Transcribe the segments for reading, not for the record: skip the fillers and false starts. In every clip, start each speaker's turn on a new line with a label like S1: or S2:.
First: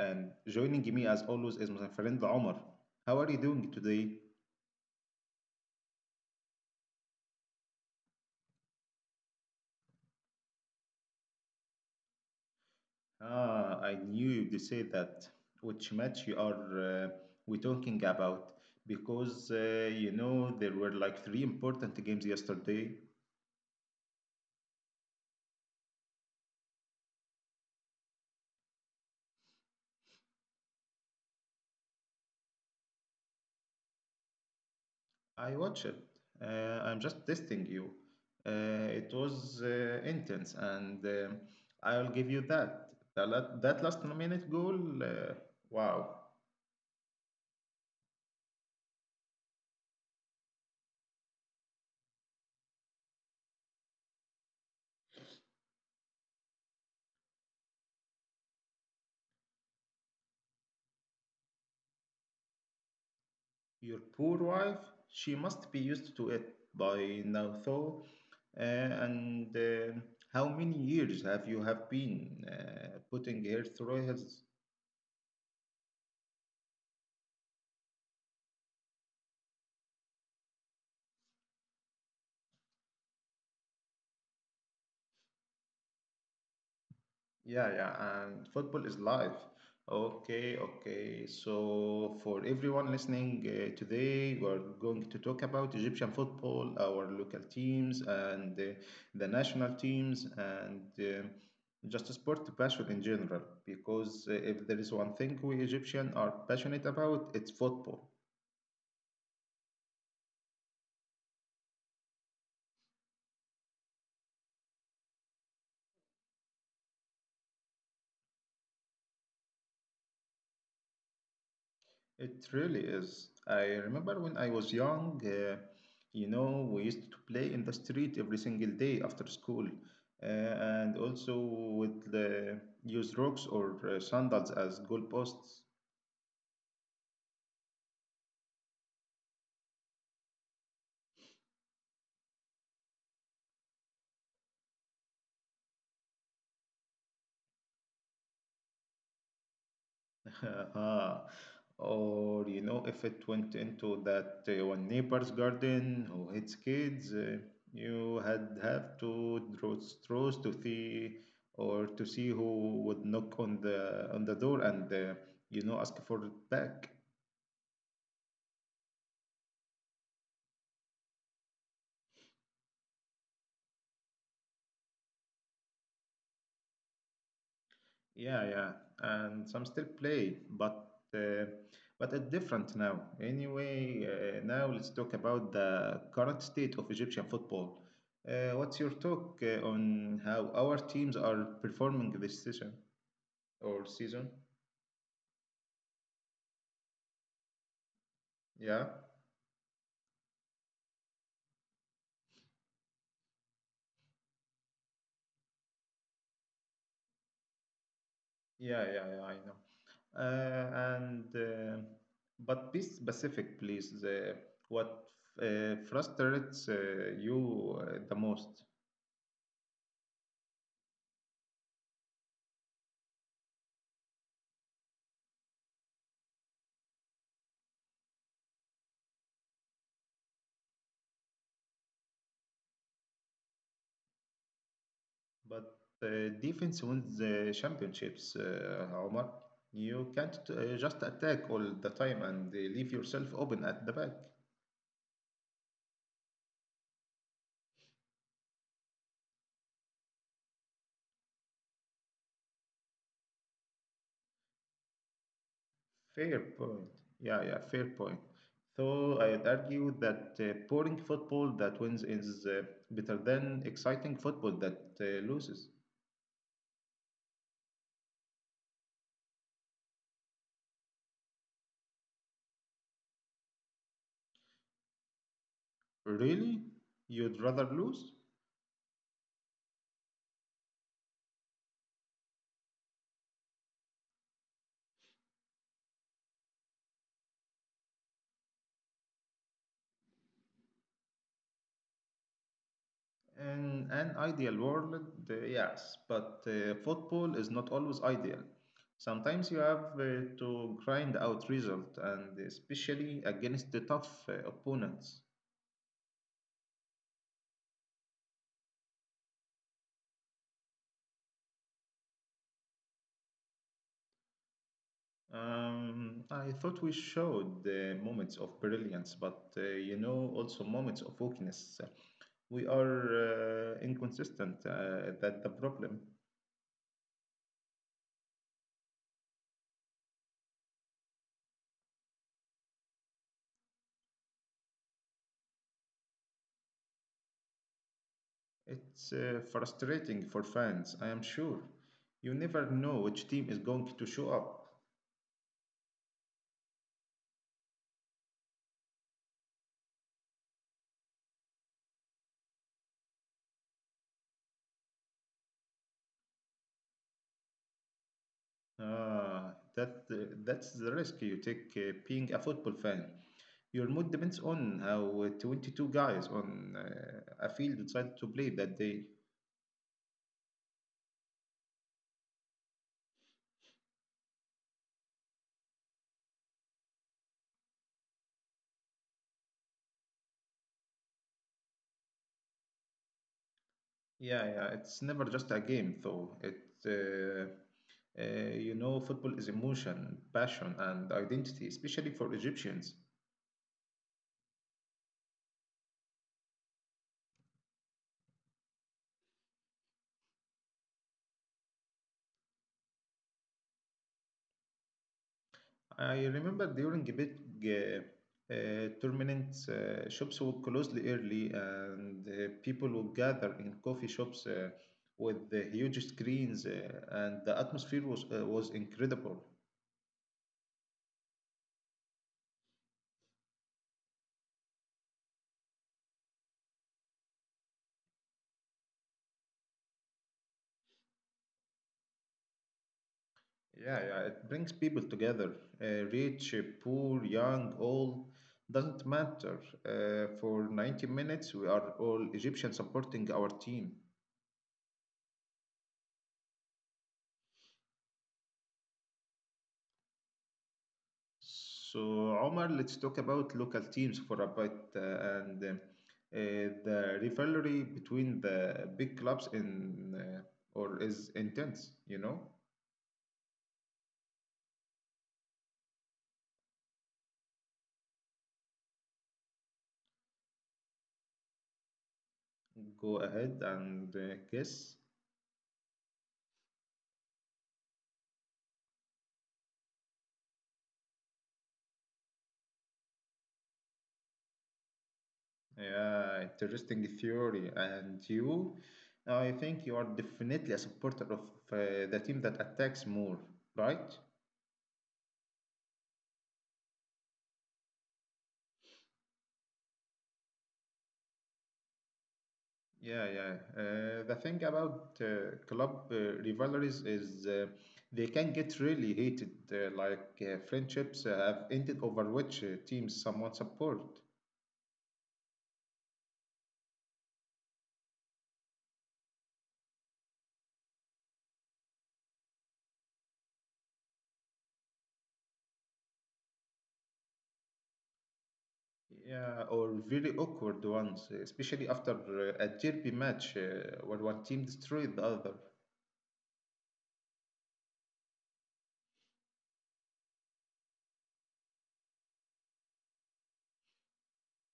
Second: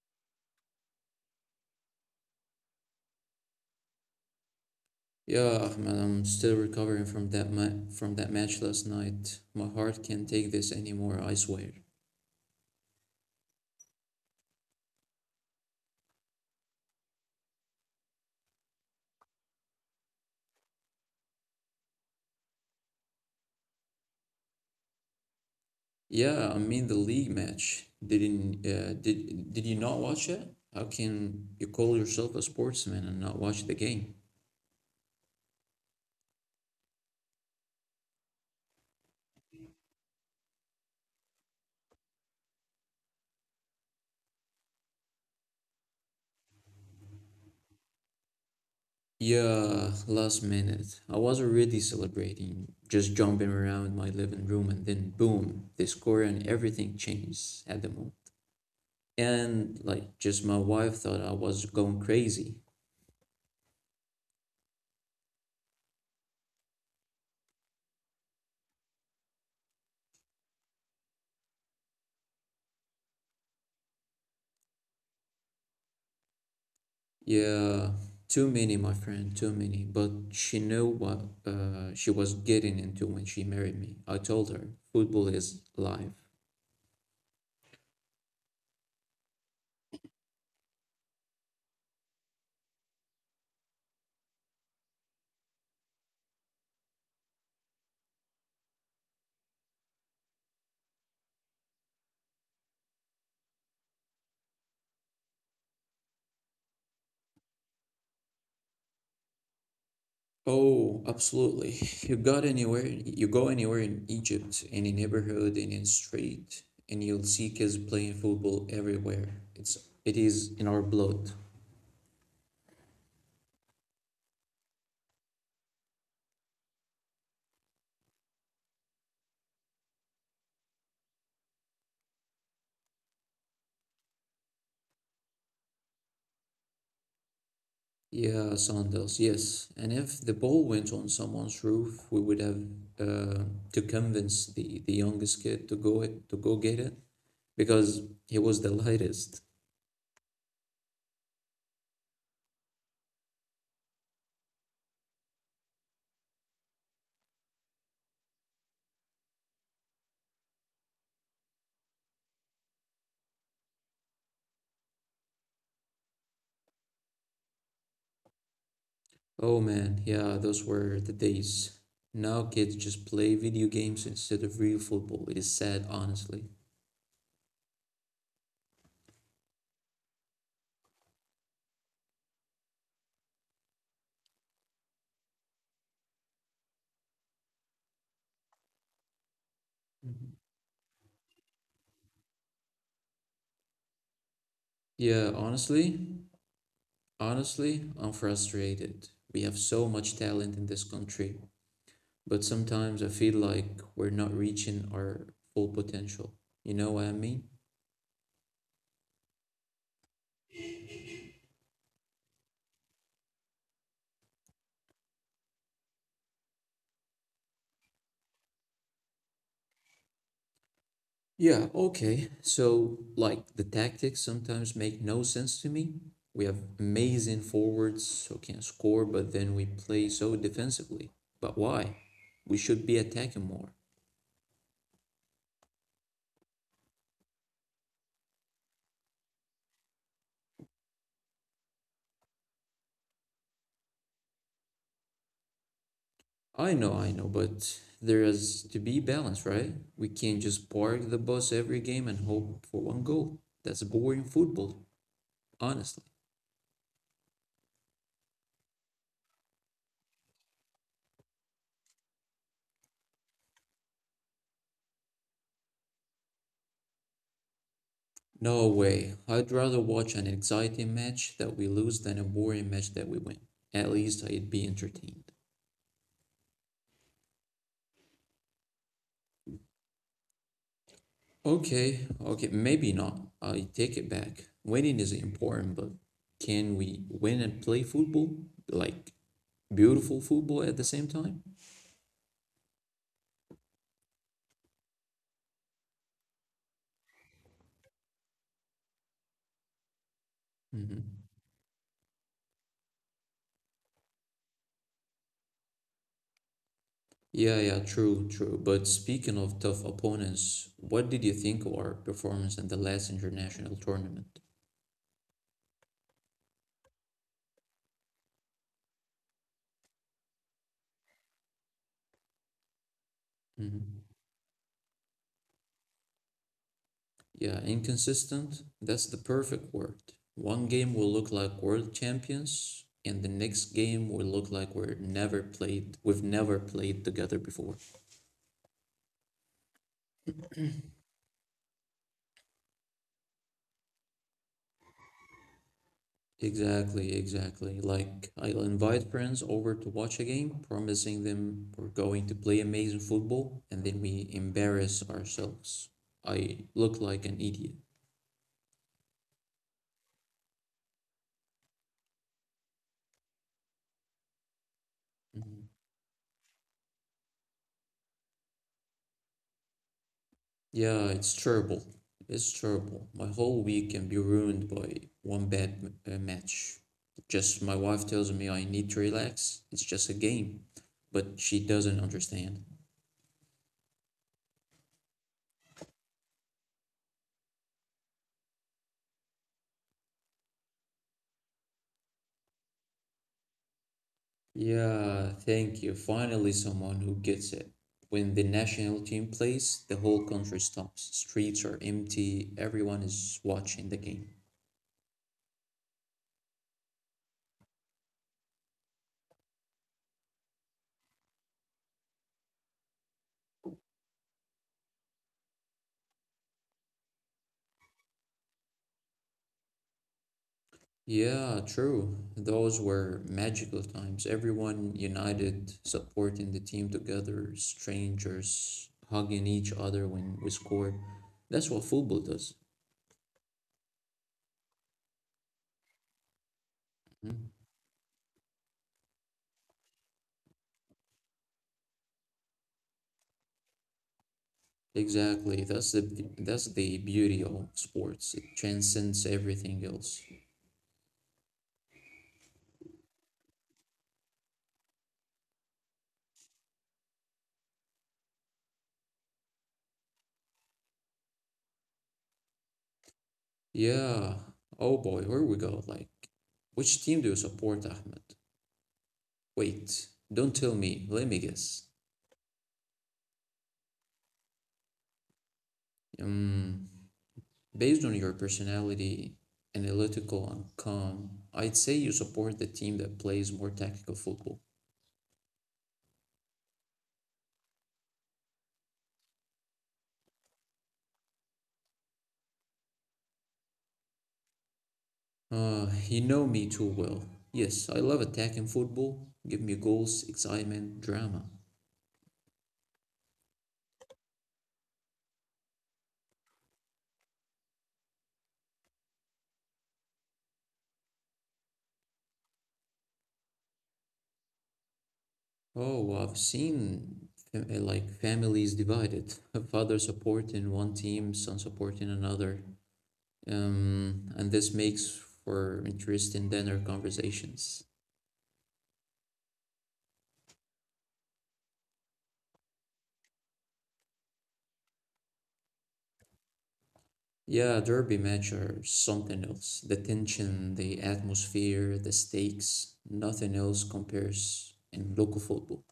S1: and joining me as always is my friend Omar. How are you doing today?
S2: Yeah, Ahmed, I'm still recovering from from that match last night. My heart can't take this anymore, I swear.
S1: Ah, I knew you'd say that. Which match you are we talking about? Because there were like three important games yesterday.
S2: Yeah, I mean the league match. Didn't did you not watch it? How can you call yourself a sportsman and not watch the game?
S1: I watched it. I'm just testing you. It was intense, and I'll give you that. That last minute goal. Wow.
S2: Yeah, last minute. I was already celebrating, just jumping around my living room, and then boom, the score and everything changed at the moment. And like, just my wife thought I was going crazy.
S1: Your poor wife, she must be used to it by now, though. Uh, and how many years have you have been putting her through his?
S2: Yeah, too many, my friend, too many. But she knew what she was getting into when she married me. I told her, football is life.
S1: Yeah, yeah, and football is live. Okay, okay. So, for everyone listening today, we're going to talk about Egyptian football, our local teams, and the national teams, and just sport passion in general. Because if there is one thing we Egyptians are passionate about, it's football.
S2: Oh, absolutely. You got anywhere, you go anywhere in Egypt, any neighborhood, any street, and you'll see kids playing football everywhere. It is in our blood.
S1: It really is. I remember when I was young, we used to play in the street every single day after school, and also with use rocks or sandals as goalposts.
S2: Yeah, sandals, yes. And if the ball went on someone's roof, we would have uh, to convince the youngest kid to go get it, because he was the lightest.
S1: Ah, or if it went into that one neighbor's garden who hits kids, you had have to draw straws to see who would knock on the door and ask for it back.
S2: Oh man, yeah, those were the days. Now kids just play video games instead of real football. It is sad, honestly.
S1: Yeah, yeah, and some still play, but uh, it's different now. Anyway, now let's talk about the current state of Egyptian football.
S2: Mhm.
S1: What's your talk on how our teams are performing this season
S2: Yeah,
S1: or season?
S2: honestly, honestly, I'm frustrated. We have so much
S1: Yeah,
S2: talent in this country, but sometimes I feel like we're not reaching our full potential. You know what I mean?
S1: yeah, yeah, yeah, I know. And But be specific, please. What frustrates you the most?
S2: Yeah, okay. So, like, the tactics sometimes make no sense to me. We have amazing forwards who can score, but then we play so defensively. But why? We should be attacking more.
S1: But defense wins the championships, Omar. You can't just attack all the time and leave yourself open at the back.
S2: I know, but there has to be balance, right? We can't just park the bus every game and hope for one goal. That's boring football, honestly.
S1: Fair point. Yeah, yeah, fair point. So I'd argue that boring football that wins is better than exciting football that loses.
S2: No way. I'd rather watch an exciting match that we lose than a boring match that we win. At least I'd be entertained.
S1: Really? You'd rather lose?
S2: Okay, okay, maybe not. I take it back. Winning is important, but can we win and play football? Like beautiful football at the same time?
S1: In an ideal world, yes, but football is not always ideal. Sometimes
S2: hmm
S1: you have to grind out result, and especially against the tough opponents.
S2: Yeah, yeah, true, true. But speaking of tough opponents, what did you think of our performance in the last international tournament?
S1: I thought we showed moments of brilliance, but also moments of weakness.
S2: hmm
S1: We are inconsistent. That's the problem.
S2: Yeah, inconsistent, that's the perfect word. One game will look like world champions, and the next game will look like we've never played together before.
S1: It's frustrating for fans, I am sure. You never know which team is going to show up.
S2: Exactly, exactly. Like, I'll invite friends over to watch a game, promising them we're going to play amazing football, and then we embarrass ourselves. I look like an idiot.
S1: Ah, that's the risk you take being a football fan. Your mood depends
S2: Mhm.
S1: on how 22 guys on a field decide to play that day.
S2: Yeah, it's terrible. It's terrible. My whole week can be ruined by one match. Just my wife tells me I need to relax. It's just a game, but she doesn't understand.
S1: Yeah, yeah, it's never just a game, though. Uh, Football is emotion, passion, and identity, especially for Egyptians.
S2: Yeah, thank you. Finally, someone who gets it. When the national team plays, the whole country stops. Streets are empty, everyone is watching the game.
S1: I remember during a big tournament, shops would close early and people would gather in coffee shops with the huge screens, and the atmosphere was incredible.
S2: Yeah, true. Those were magical times. Everyone united, supporting the team together, strangers hugging each other when we scored. That's what football does.
S1: Yeah, yeah, it brings people together, rich,
S2: Mhm.
S1: poor, young, old, doesn't matter. For 90 minutes, we are all Egyptians supporting our team.
S2: Exactly. That's the beauty of sports. It transcends everything else.
S1: So, Omar, let's talk about local teams for a bit and the rivalry between the big clubs in or is intense.
S2: Yeah. Oh boy, here we go. Like, which team do you support, Ahmed? Wait, don't tell me. Let me guess.
S1: Go ahead and guess.
S2: Um, based on your personality, analytical and calm, I'd say you support the team that plays more tactical football.
S1: Yeah, interesting theory. And you, I think you are definitely a supporter of the team that attacks more, right?
S2: You know me too well. Yes, I love attacking football. Give me goals, excitement, drama.
S1: Yeah, yeah. The thing about club rivalries is they can get really heated, like friendships have ended over which teams someone support.
S2: Oh, I've seen families divided. Father supporting one team, son supporting another, and this makes for interesting dinner conversations.
S1: Yeah, or very awkward ones, especially after a derby match where one team destroyed the other.
S2: Yeah, derby match are something else. The tension, the atmosphere, the stakes, nothing else compares in local football.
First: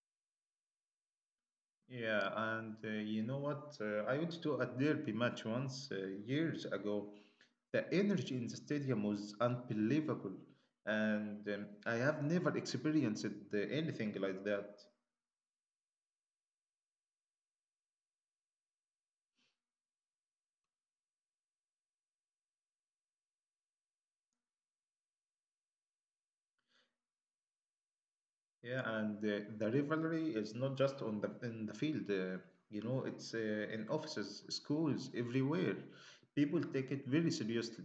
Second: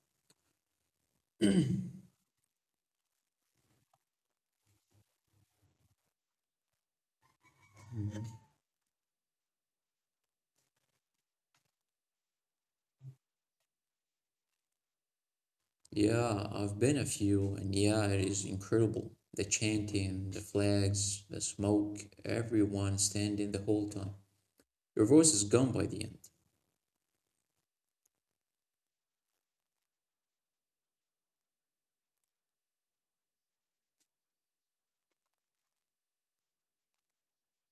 S1: Yeah, and you know what? I went to a derby match once years ago. The energy in the stadium was unbelievable, and I have never experienced anything like that.
S2: Yeah, I've been a few, and yeah, it is incredible. The chanting, the flags, the smoke, everyone standing the whole time. Your voice is gone by the end.
S1: Yeah, and the rivalry is not just on the in the field. It's in offices, schools, everywhere. People take it very seriously.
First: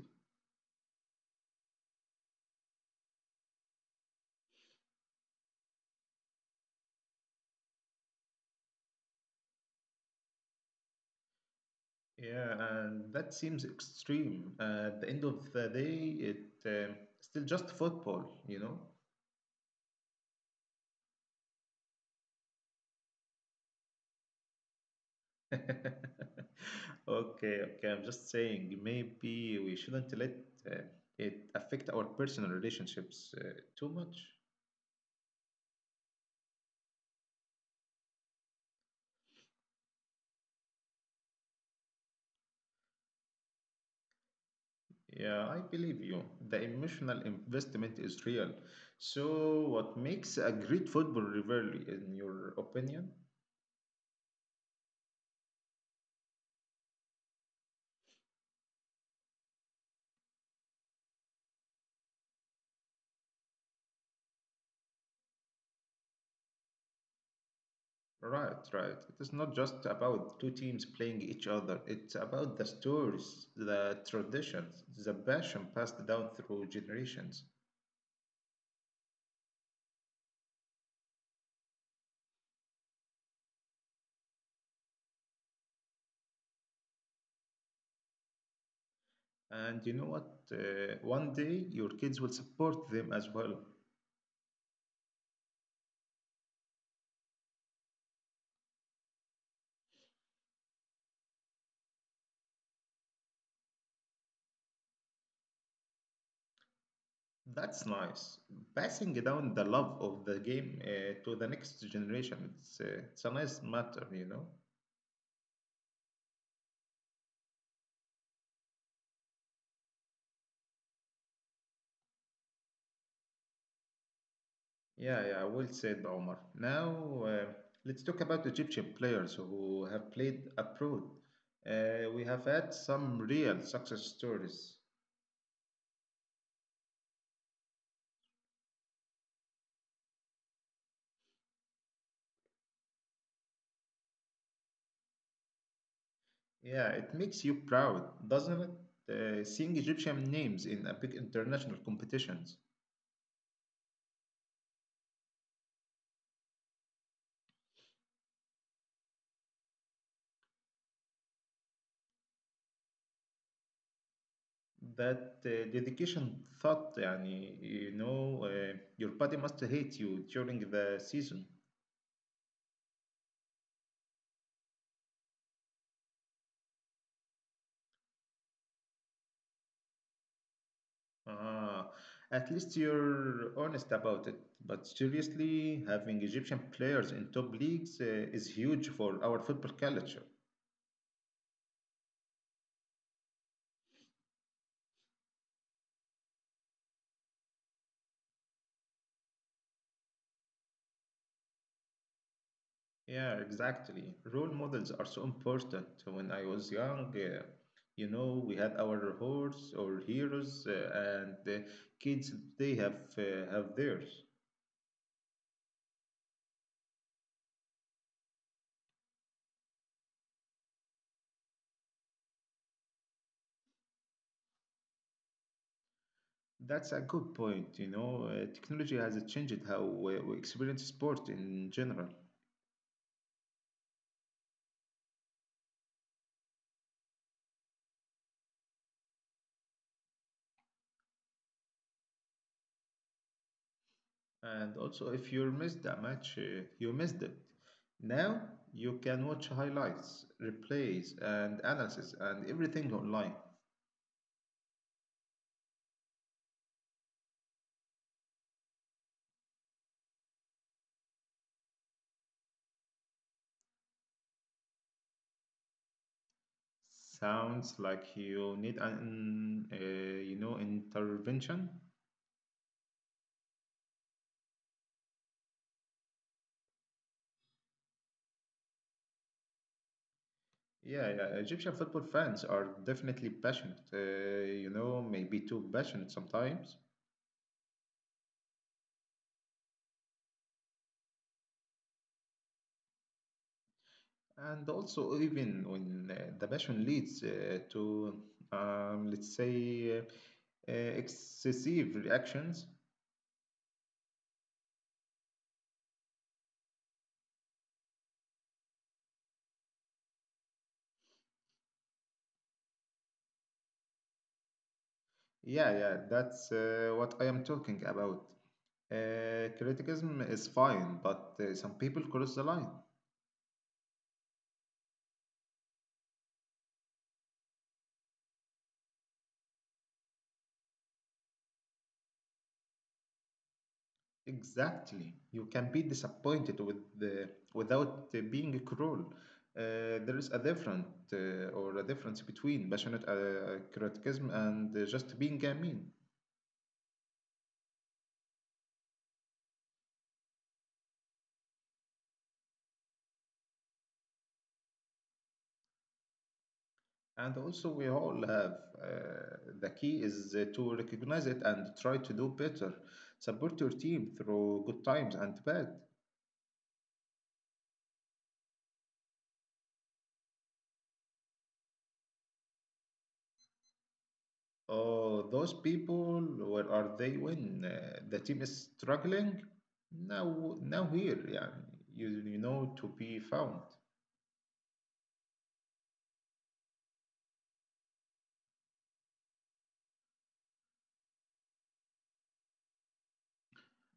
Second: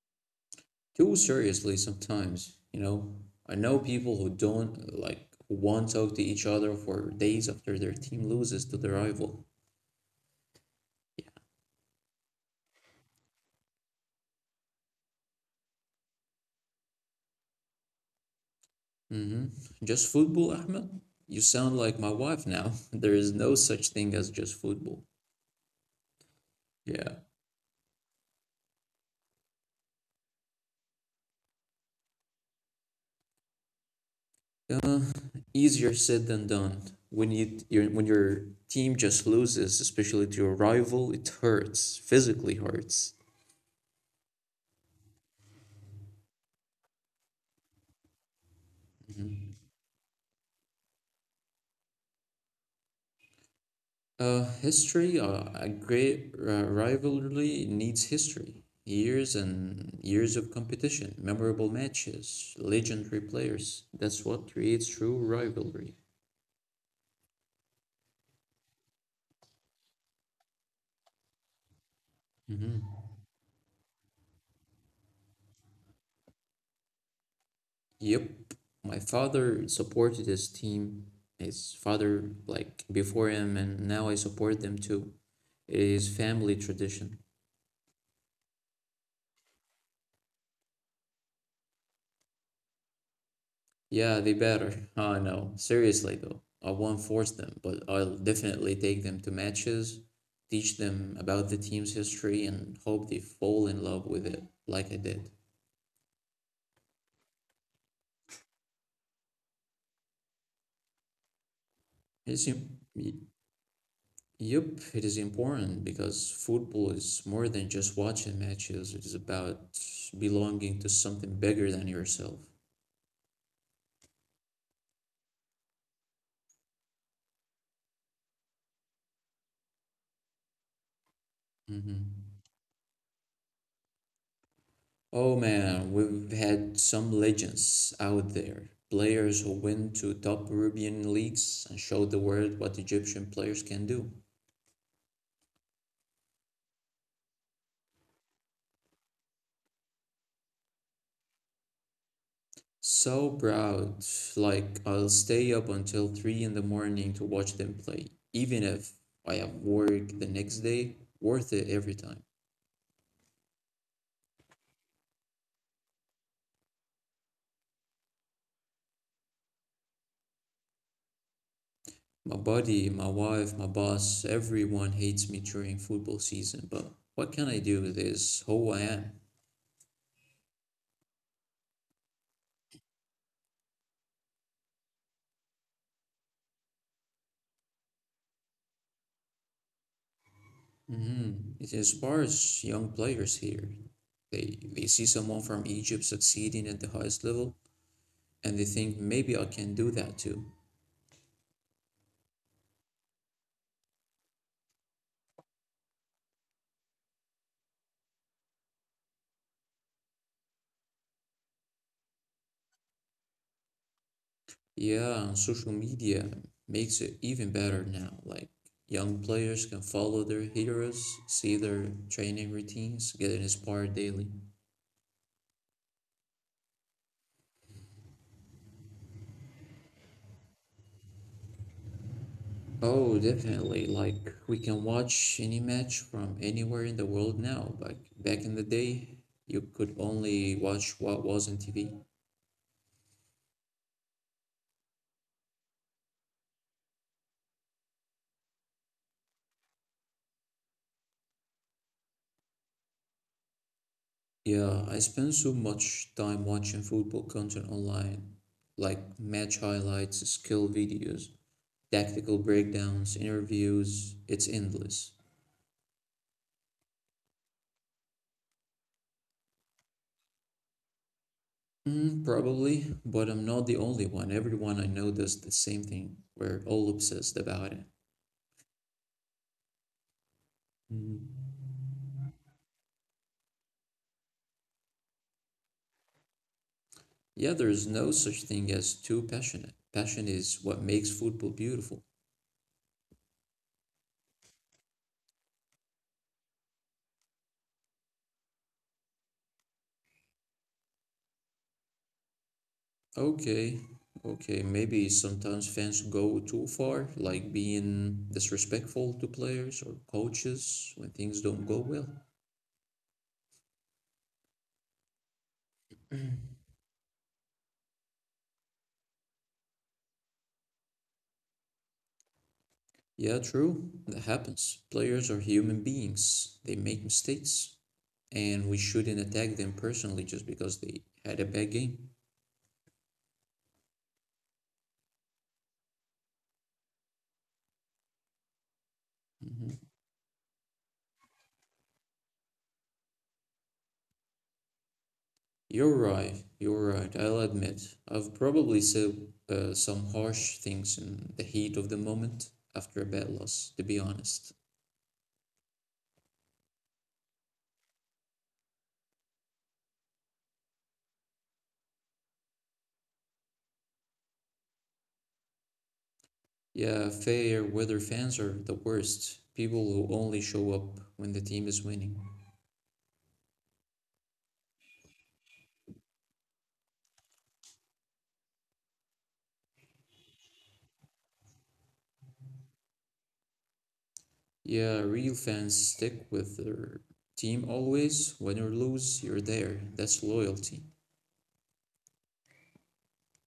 S2: Too seriously sometimes. You know, I know people who don't like who won't talk to each other for days after their team loses to their rival.
S1: Yeah, and that seems extreme. At the end of the day, it still just football.
S2: hmm Just football, Ahmed? You sound like my wife now. There is no such thing as just football.
S1: Okay,
S2: Yeah.
S1: okay. I'm just saying maybe we shouldn't let uh, it affect our personal relationships too much.
S2: Uh, easier said than done. When your team just loses, especially to your rival, it hurts. Physically hurts.
S1: Yeah, I believe you. The emotional investment is real. So, what makes a great football rivalry, in your opinion?
S2: History, a great rivalry needs history. Years and years of competition, memorable matches, legendary players. That's what creates true rivalry.
S1: Right, right. It is not just about two teams playing each other. It's about the stories,
S2: Mhm.
S1: the traditions, the passion passed down through generations.
S2: Yep. My father supported his team, his father, like before him, and now I support them too. It is family tradition.
S1: And you know what? One day your kids will support them as well.
S2: Yeah, they better. I no, Seriously though, I won't force them, but I'll definitely take them to matches, teach them about the team's history, and hope they fall in love with it like I did.
S1: That's nice. Passing down the love of the game to the next generation, it's, uh,
S2: It's
S1: it's a
S2: im-
S1: nice
S2: y-
S1: matter, you know?
S2: yup, it is important because football is more than just watching matches. It is about belonging to something bigger than yourself.
S1: Yeah, yeah, well said, Omar. Now, let's talk about Egyptian players who have played abroad. We have
S2: Mm-hmm.
S1: had some real success stories.
S2: Oh man, we've had some legends out there. Players who went to top European leagues and showed the world what Egyptian players can do.
S1: Yeah, it makes you proud, doesn't it? Seeing Egyptian names in a big international competitions.
S2: So proud. Like, I'll stay up until 3 in the morning to watch them play, even if I have work the next day. Worth it every time.
S1: That dedication thought, yani, your body must hate you during the season.
S2: My buddy, my wife, my boss, everyone hates me during football season, but what can I do? This is who I am.
S1: Ah, at least you're honest about it. But seriously, having Egyptian players in top leagues is huge for our football culture.
S2: Mhm. It inspires young players here. They see someone from Egypt succeeding at the highest level, and they think maybe I can do that too.
S1: Yeah, exactly. Role models are so important. When I was young, we had our horse or heroes, and the kids they have theirs.
S2: Yeah, and social media makes it even better now. Like young players can follow their heroes, see their training routines, get inspired daily.
S1: That's a good point. Technology has changed how we experience sport in general.
S2: Oh, definitely. Like we can watch any match from anywhere in the world now. Like back in the day, you could only watch what was on TV.
S1: And also, if you missed a match, you missed it. Now you can watch highlights, replays, and analysis, and everything online.
S2: Yeah, I spend so much time watching football content online, like match highlights, skill videos, tactical breakdowns, interviews. It's endless.
S1: Sounds like you need an intervention.
S2: Mm, probably, but I'm not the only one. Everyone I know does the same thing. We're all obsessed about it.
S1: Yeah, yeah, Egyptian
S2: Mm.
S1: football fans are definitely passionate. Maybe too passionate sometimes.
S2: Yeah, there is no such thing as too passionate. Passion is what makes football beautiful.
S1: And also, even when the passion leads to, let's say, excessive reactions,
S2: Okay, okay. Maybe sometimes fans go too far, like being disrespectful to players or coaches when things don't go well.
S1: yeah, yeah, that's what I am talking about. Criticism is fine, but some people cross the line.
S2: Yeah, true. That happens. Players are human beings. They make mistakes, and we shouldn't attack them personally just because they had a bad game.
S1: Exactly. You can be disappointed without being cruel. There
S2: Mhm.
S1: is a different or a difference between passionate criticism and just being mean.
S2: You're right. You're right. I'll admit. I've probably said some harsh things in the heat of the moment after a bad loss, to be honest.
S1: And also, we all have the key is to recognize it and try to do better. Support your team through good times and bad.
S2: Yeah, fair weather fans are the worst. People who only show up when the team is winning.
S1: Oh, those people, where are they when the team is struggling? Now here, yeah, you know to be found.
S2: Yeah, real fans stick with their team always. Win or lose, you're there. That's loyalty.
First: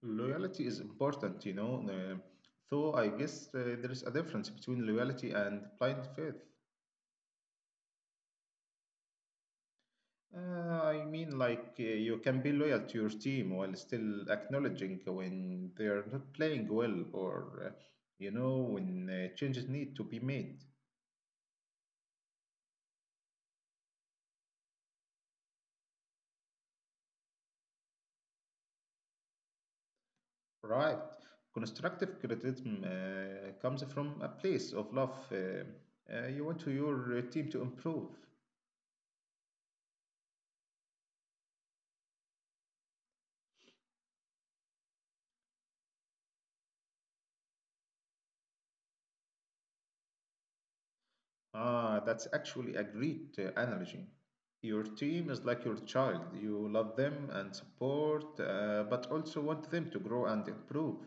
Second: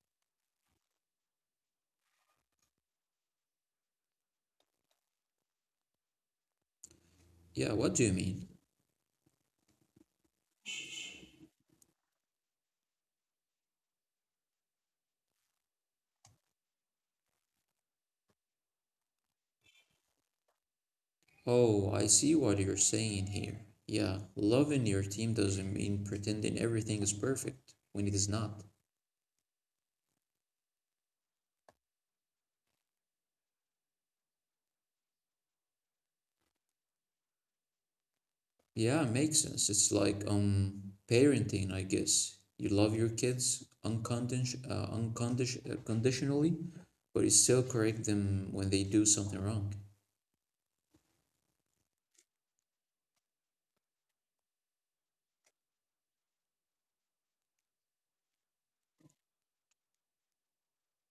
S1: Loyalty is important. Though I guess there is a difference between loyalty and blind faith.
S2: Yeah, what do you mean?
S1: I mean, like, you can be loyal to your team while still acknowledging when they're not playing well or when changes need to be made.
S2: Oh, I see what you're saying here. Yeah, loving your team doesn't mean pretending everything is perfect when it is not.
S1: Right. Constructive criticism comes from a place of love. You want to your team to improve.
S2: Yeah, makes sense. It's like parenting, I guess. You love your kids uncondition uncondition conditionally, but you still correct them when they do something wrong.
S1: Ah, that's actually a great analogy. Your team is like your child. You love them and support, but also want them to grow and improve.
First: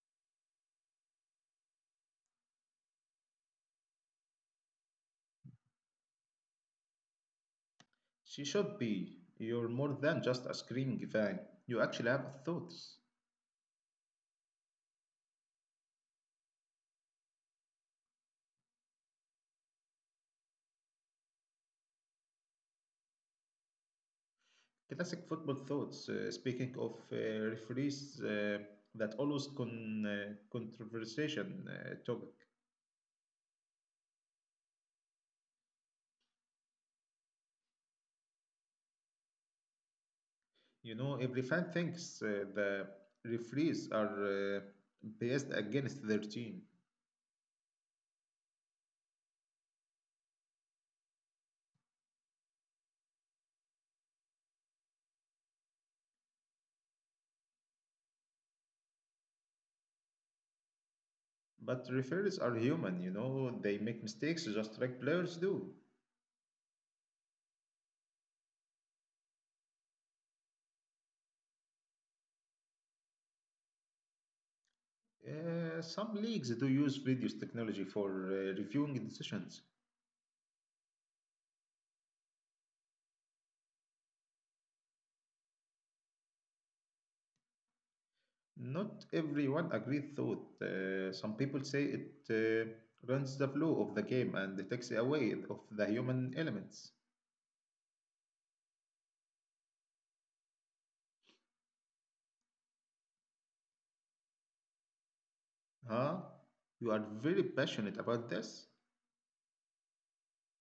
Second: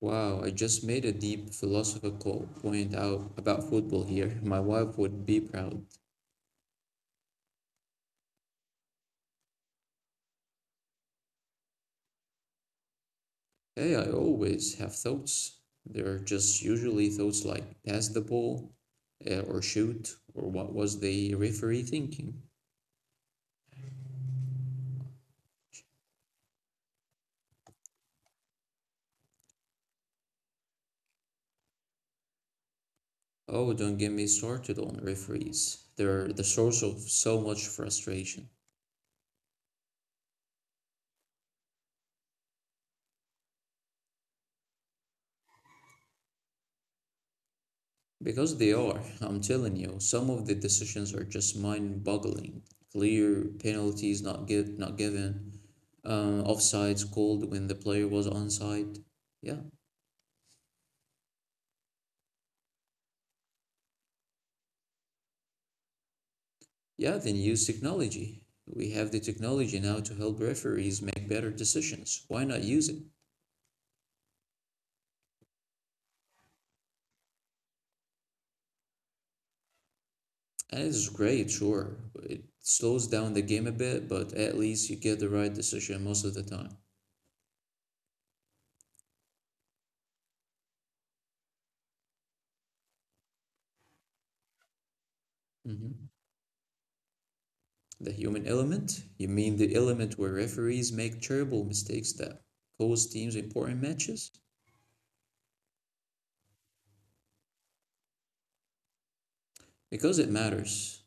S2: Wow, I just made a deep philosophical point out about football here. My wife would be proud.
S1: She should be. You're more than just a screaming fan. You actually have thoughts.
S2: Hey, I always have thoughts. They're just usually thoughts like pass the ball, or shoot, or what was the referee thinking?
S1: Classic football thoughts. Speaking of referees that always conversation topic.
S2: Oh, don't get me started on referees. They're the source of so much frustration.
S1: Every fan thinks the referees are biased against their team.
S2: Because they are, I'm telling you, some of the decisions are just mind-boggling. Clear penalties not given, offsides called when the player was onside. Yeah,
S1: But referees are human, they make mistakes just like players do.
S2: yeah. Then use technology. We have the technology now to help referees make better decisions. Why not use it?
S1: Some leagues do use videos technology for reviewing decisions.
S2: And it's great, sure. It slows down the game a bit, but at least you get the right decision most of the time.
S1: Not everyone agrees, though. Some people say it runs the flow of the game and it takes away
S2: hmm
S1: of the human elements.
S2: The human element? You mean the element where referees make terrible mistakes that cost teams important matches?
S1: Huh? You are very passionate about this.
S2: Because it matters.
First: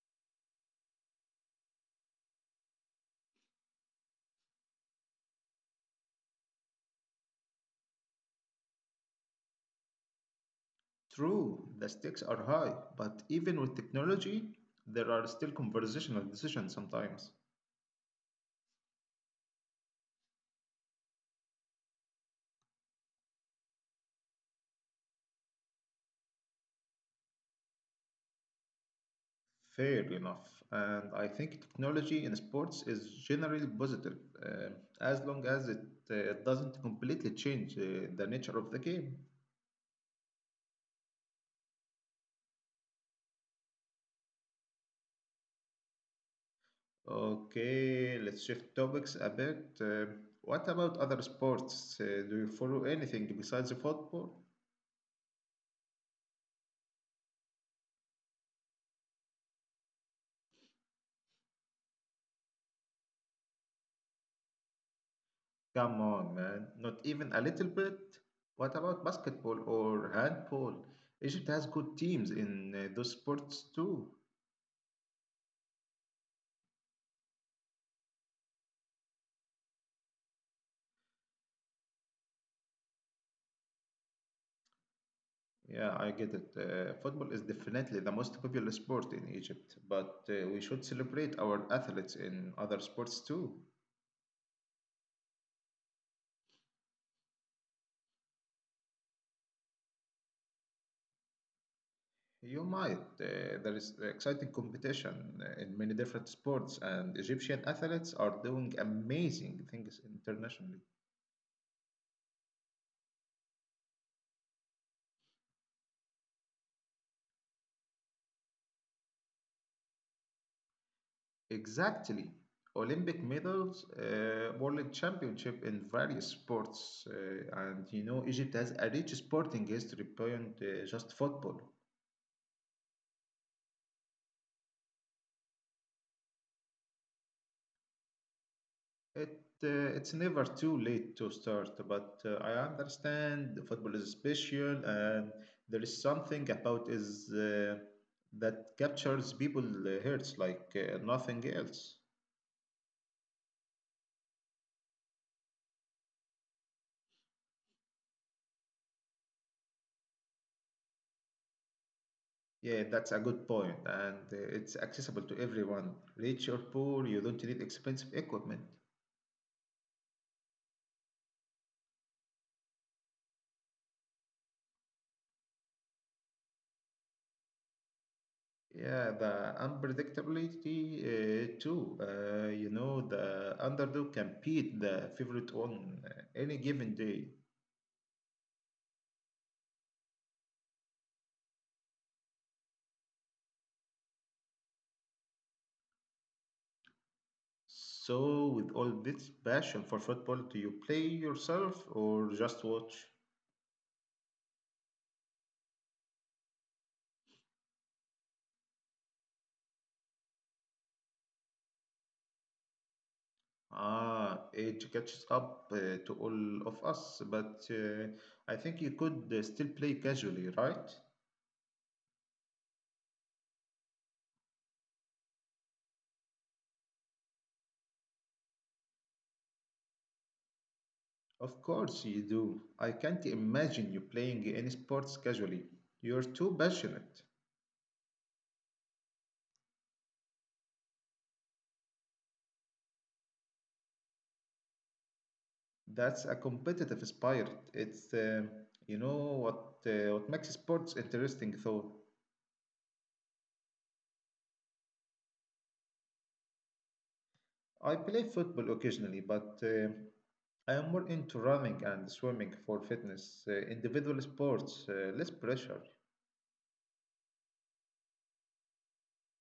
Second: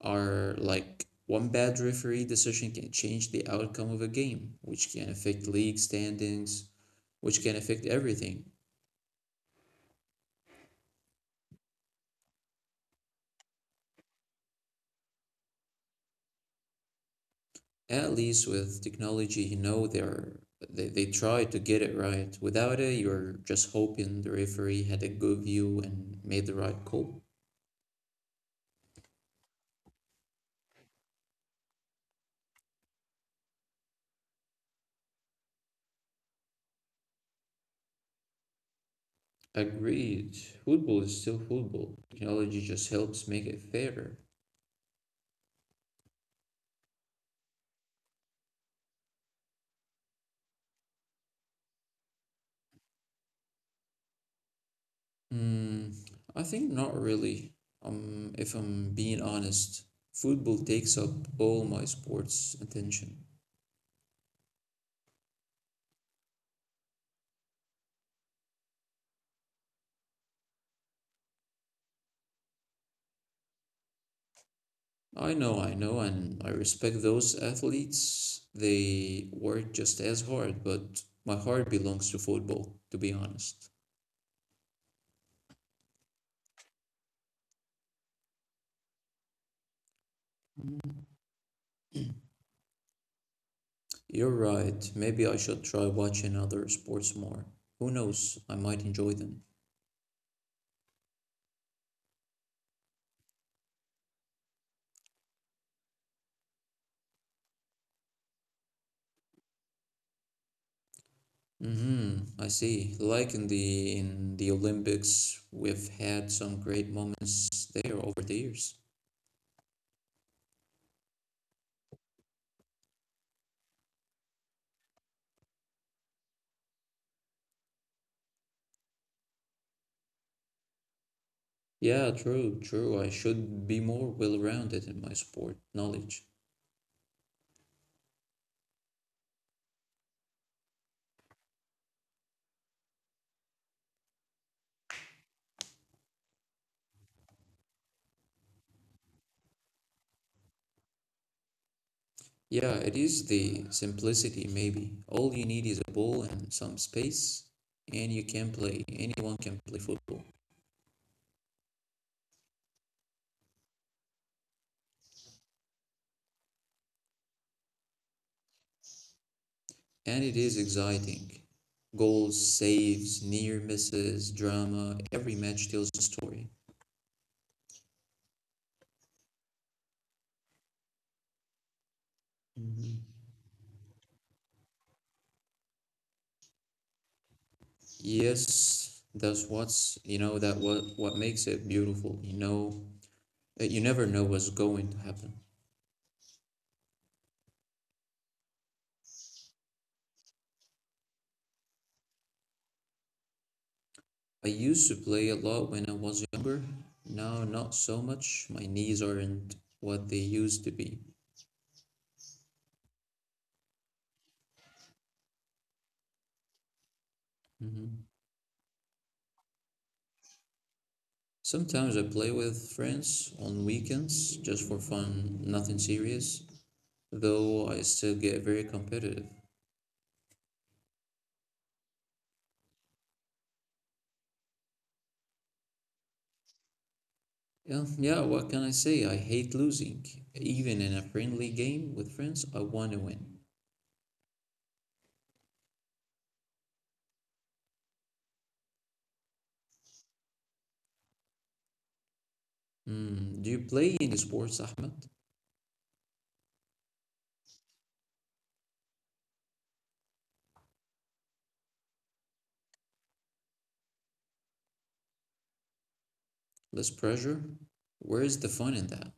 S2: Are like one bad referee decision can change the outcome of a game, which can affect league standings, which can affect everything.
S1: True, the stakes are high, but even with technology, there are still conversational decisions sometimes.
S2: At least with technology, you know they try to get it right. Without it, you're just hoping the referee had a good view and made the right call.
S1: Fair enough. And I think technology in sports is generally positive, uh, as long as it doesn't completely change the nature of the game.
S2: Agreed. Football is still football. Technology just helps make it fairer.
S1: Okay, let's shift topics a bit. What about other sports? Do you follow anything besides football?
S2: Mm, I think not really. If I'm being honest, football takes up all my sports attention.
S1: Come on, man, not even a little bit. What about basketball or handball? Egypt has good teams in those sports too.
S2: I know, and I respect those athletes. They work just as hard, but my heart belongs to football, to be honest.
S1: Yeah, I get it. Football is definitely the most popular sport in Egypt, but we should celebrate our athletes in other sports too.
S2: You're right. Maybe I should try watching other sports more. Who knows? I might enjoy them.
S1: You might. There is exciting competition in many different sports, and Egyptian athletes are doing amazing things internationally.
S2: Mm-hmm. I see. Like in the Olympics, we've had some great moments there over the years.
S1: Exactly. Olympic medals, world championship in various sports, and Egypt has a rich sporting history beyond just football.
S2: Yeah, true, true. I should be more well-rounded in my sport knowledge.
S1: It's never too late to start, but I understand football is special, and there is something about is that captures people hearts like nothing else.
S2: Yeah, it is the simplicity, maybe. All you need is a ball and some space, and you can play. Anyone can play football.
S1: Yeah, that's a good point, and it's accessible to everyone, rich or poor. You don't need expensive equipment.
S2: And it is exciting. Goals, saves, near misses, drama, every match tells a story.
S1: Yeah, the unpredictability too.
S2: Mhm.
S1: The underdog can beat the favorite on any given day.
S2: Yes, that's what makes it beautiful, that you never know what's going to happen.
S1: So, with all this passion for football, do you play yourself or just watch?
S2: I used to play a lot when I was younger. Now, not so much. My knees aren't what they used to be.
S1: Ah, it catches up to all of us, but
S2: Mhm.
S1: I think you could still play casually, right?
S2: Sometimes I play with friends on weekends just for fun, nothing serious, though I still get very competitive.
S1: Of course you do. I can't imagine you playing any sports casually. You're too passionate.
S2: Yeah, yeah, what can I say? I hate losing. Even in a friendly game with friends, I want to win.
S1: That's a competitive spirit. It's, um you know, what uh, what makes sports interesting, though.
S2: Mm, do you play any sports, Ahmed?
S1: I play football occasionally, but I am more into running and swimming for fitness, individual sports, less pressure.
S2: Less pressure? Where is the fun in that?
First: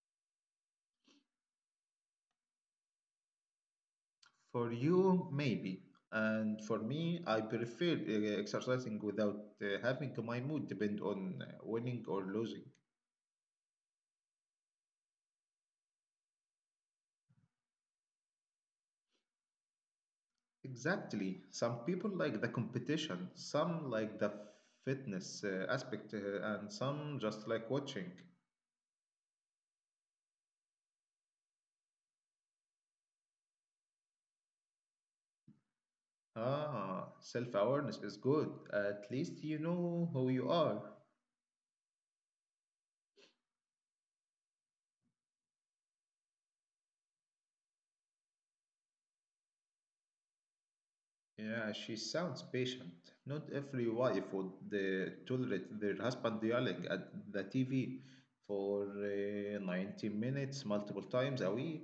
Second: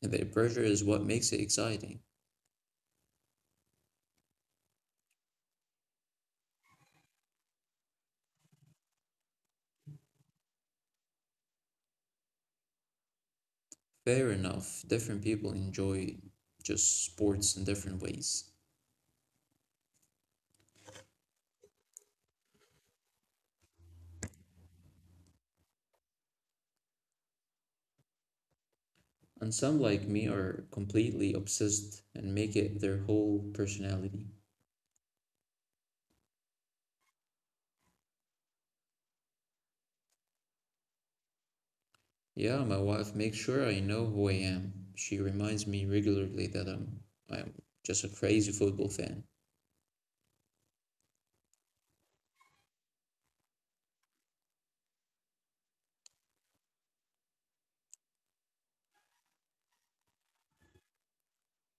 S2: The pressure is what makes it exciting.
S1: For you, maybe. And for me, I prefer exercising without having my mood depend on winning or losing.
S2: Fair enough, different people enjoy just sports in different ways.
S1: Exactly. Some people like the competition, some like the fitness aspect, and some just like watching.
S2: And some, like me, are completely obsessed and make it their whole personality.
S1: Ah, self-awareness is good. At least you know who you are.
S2: Yeah, my wife makes sure I know who I am. She reminds me regularly that I'm just a crazy football fan.
S1: Yeah, she sounds patient. Not every wife would tolerate their husband yelling at the TV for 90 minutes multiple times a week.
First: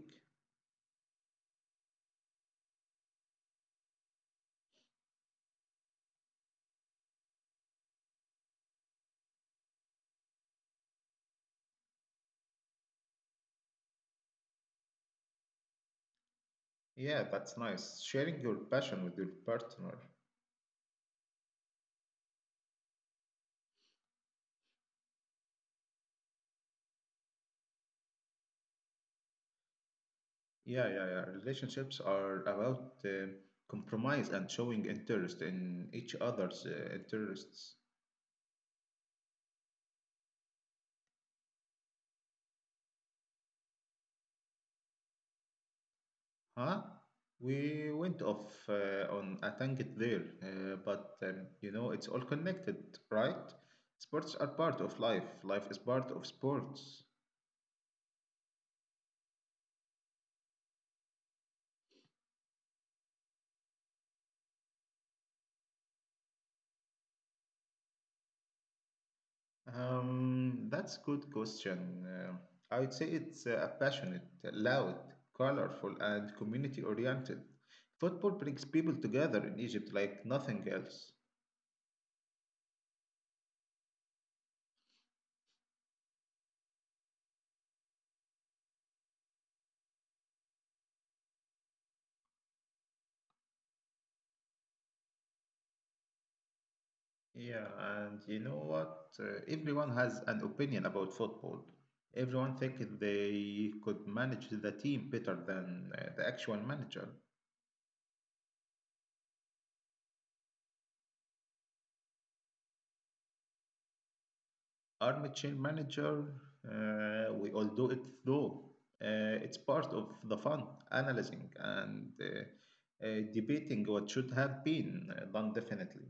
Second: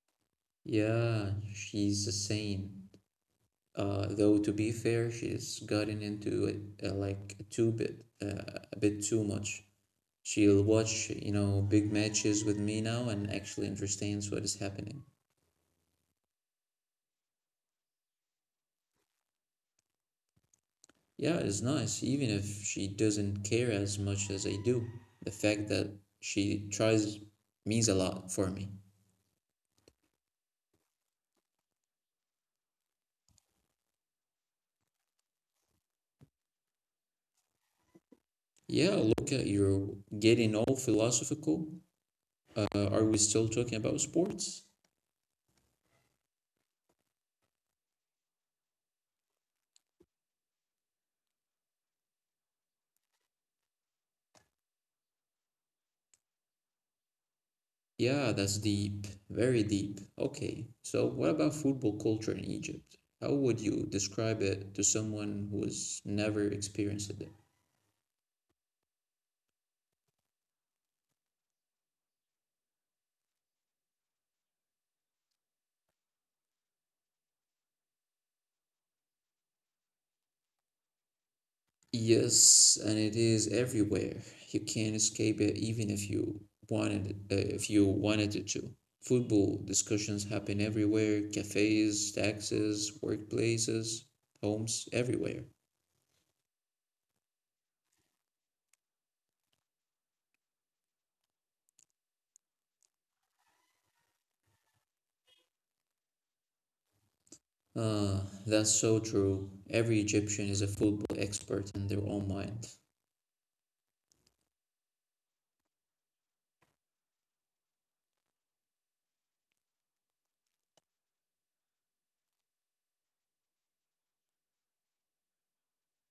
S2: Yeah, she's a saint. Though to be fair, she's gotten into it like a bit too much. She'll watch big matches with me now and actually understands what is happening.
S1: Yeah, that's nice. Sharing your passion with your partner.
S2: Yeah, it's nice, even if she doesn't care as much as I do. The fact that she tries means a lot for me.
S1: Yeah, yeah, yeah. Relationships are about compromise and showing interest in each other's interests.
S2: Yeah, look at you're getting all philosophical. Uh, are we still talking about sports?
S1: Huh? We went off on a tangent there, but you know, it's all connected, right? Sports are part of life. Life is part of sports.
S2: Yeah, that's deep, very deep. Okay, so what about football culture in Egypt? How would you describe it to someone who's never experienced it?
S1: That's good question. I would say it's passionate, loud, colorful, and community-oriented. Football brings people together in Egypt like nothing else.
S2: Yes, and it is everywhere. You can't escape it even if you wanted it to. Football discussions happen everywhere: cafes, taxis, workplaces, homes, everywhere.
S1: Yeah, and you know what? Everyone has an opinion about football. Everyone thinks they could manage the team better than the actual manager.
S2: Ah, that's so true. Every Egyptian is a football expert in their own mind.
S1: Armchair manager, we all do it though. It's part of the fun, analyzing and debating what should have been done definitely.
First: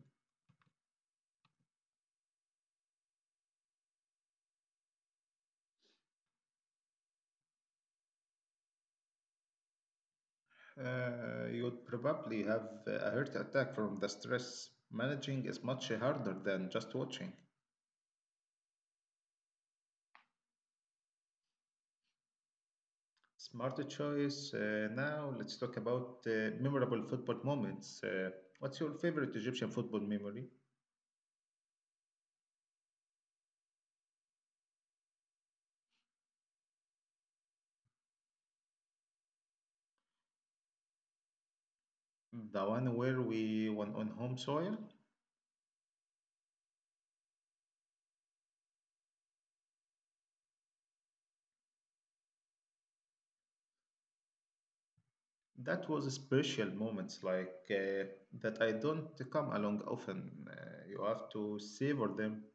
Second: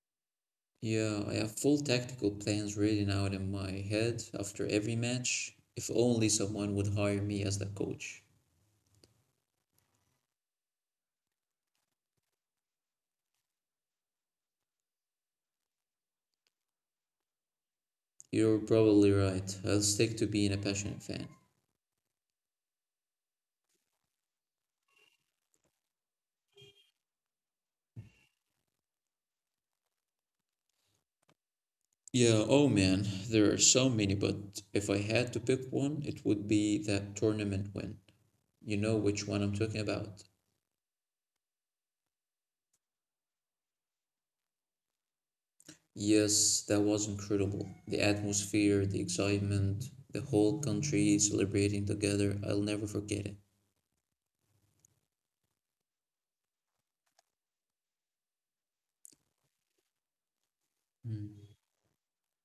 S2: Yeah, I have full tactical plans written out in my head after every match. If only someone would hire me as the coach.
S1: You'd probably have a heart attack from the stress. Managing is much harder than just watching.
S2: You're probably right. I'll stick to being a passionate fan.
S1: Smarter choice. Now let's talk about memorable football moments. What's your favorite Egyptian football memory?
S2: Yeah, oh man, there are so many, but if I had to pick one, it would be that tournament win. You know which one I'm talking about.
S1: The one where we won on home soil?
S2: Yes, that was incredible. The atmosphere, the excitement, the whole country celebrating together, I'll never forget it.
S1: That was a special moments like that I don't come along often. You have to
S2: Hmm.
S1: savor them.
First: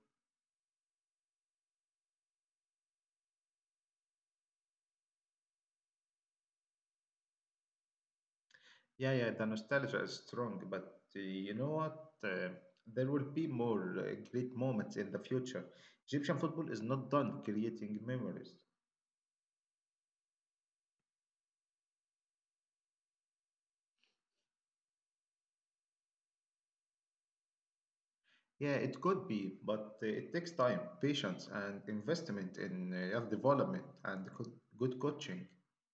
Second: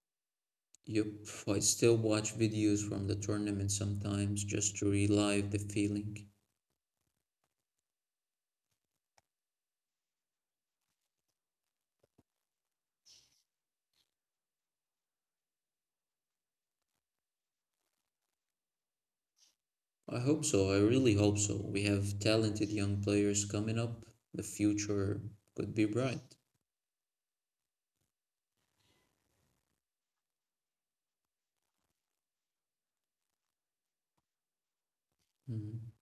S2: Yup, I still watch videos from the tournament sometimes just to relive the feeling.
S1: Yeah, yeah, the nostalgia is strong, but you know what? There will be more great moments in the future. Egyptian football is not done creating memories.
S2: I hope so, I really hope so. We have talented young players coming up. The future could be bright.
S1: Yeah, it could be, but it takes time, patience, and investment in your development and good coaching.
S2: Mhm.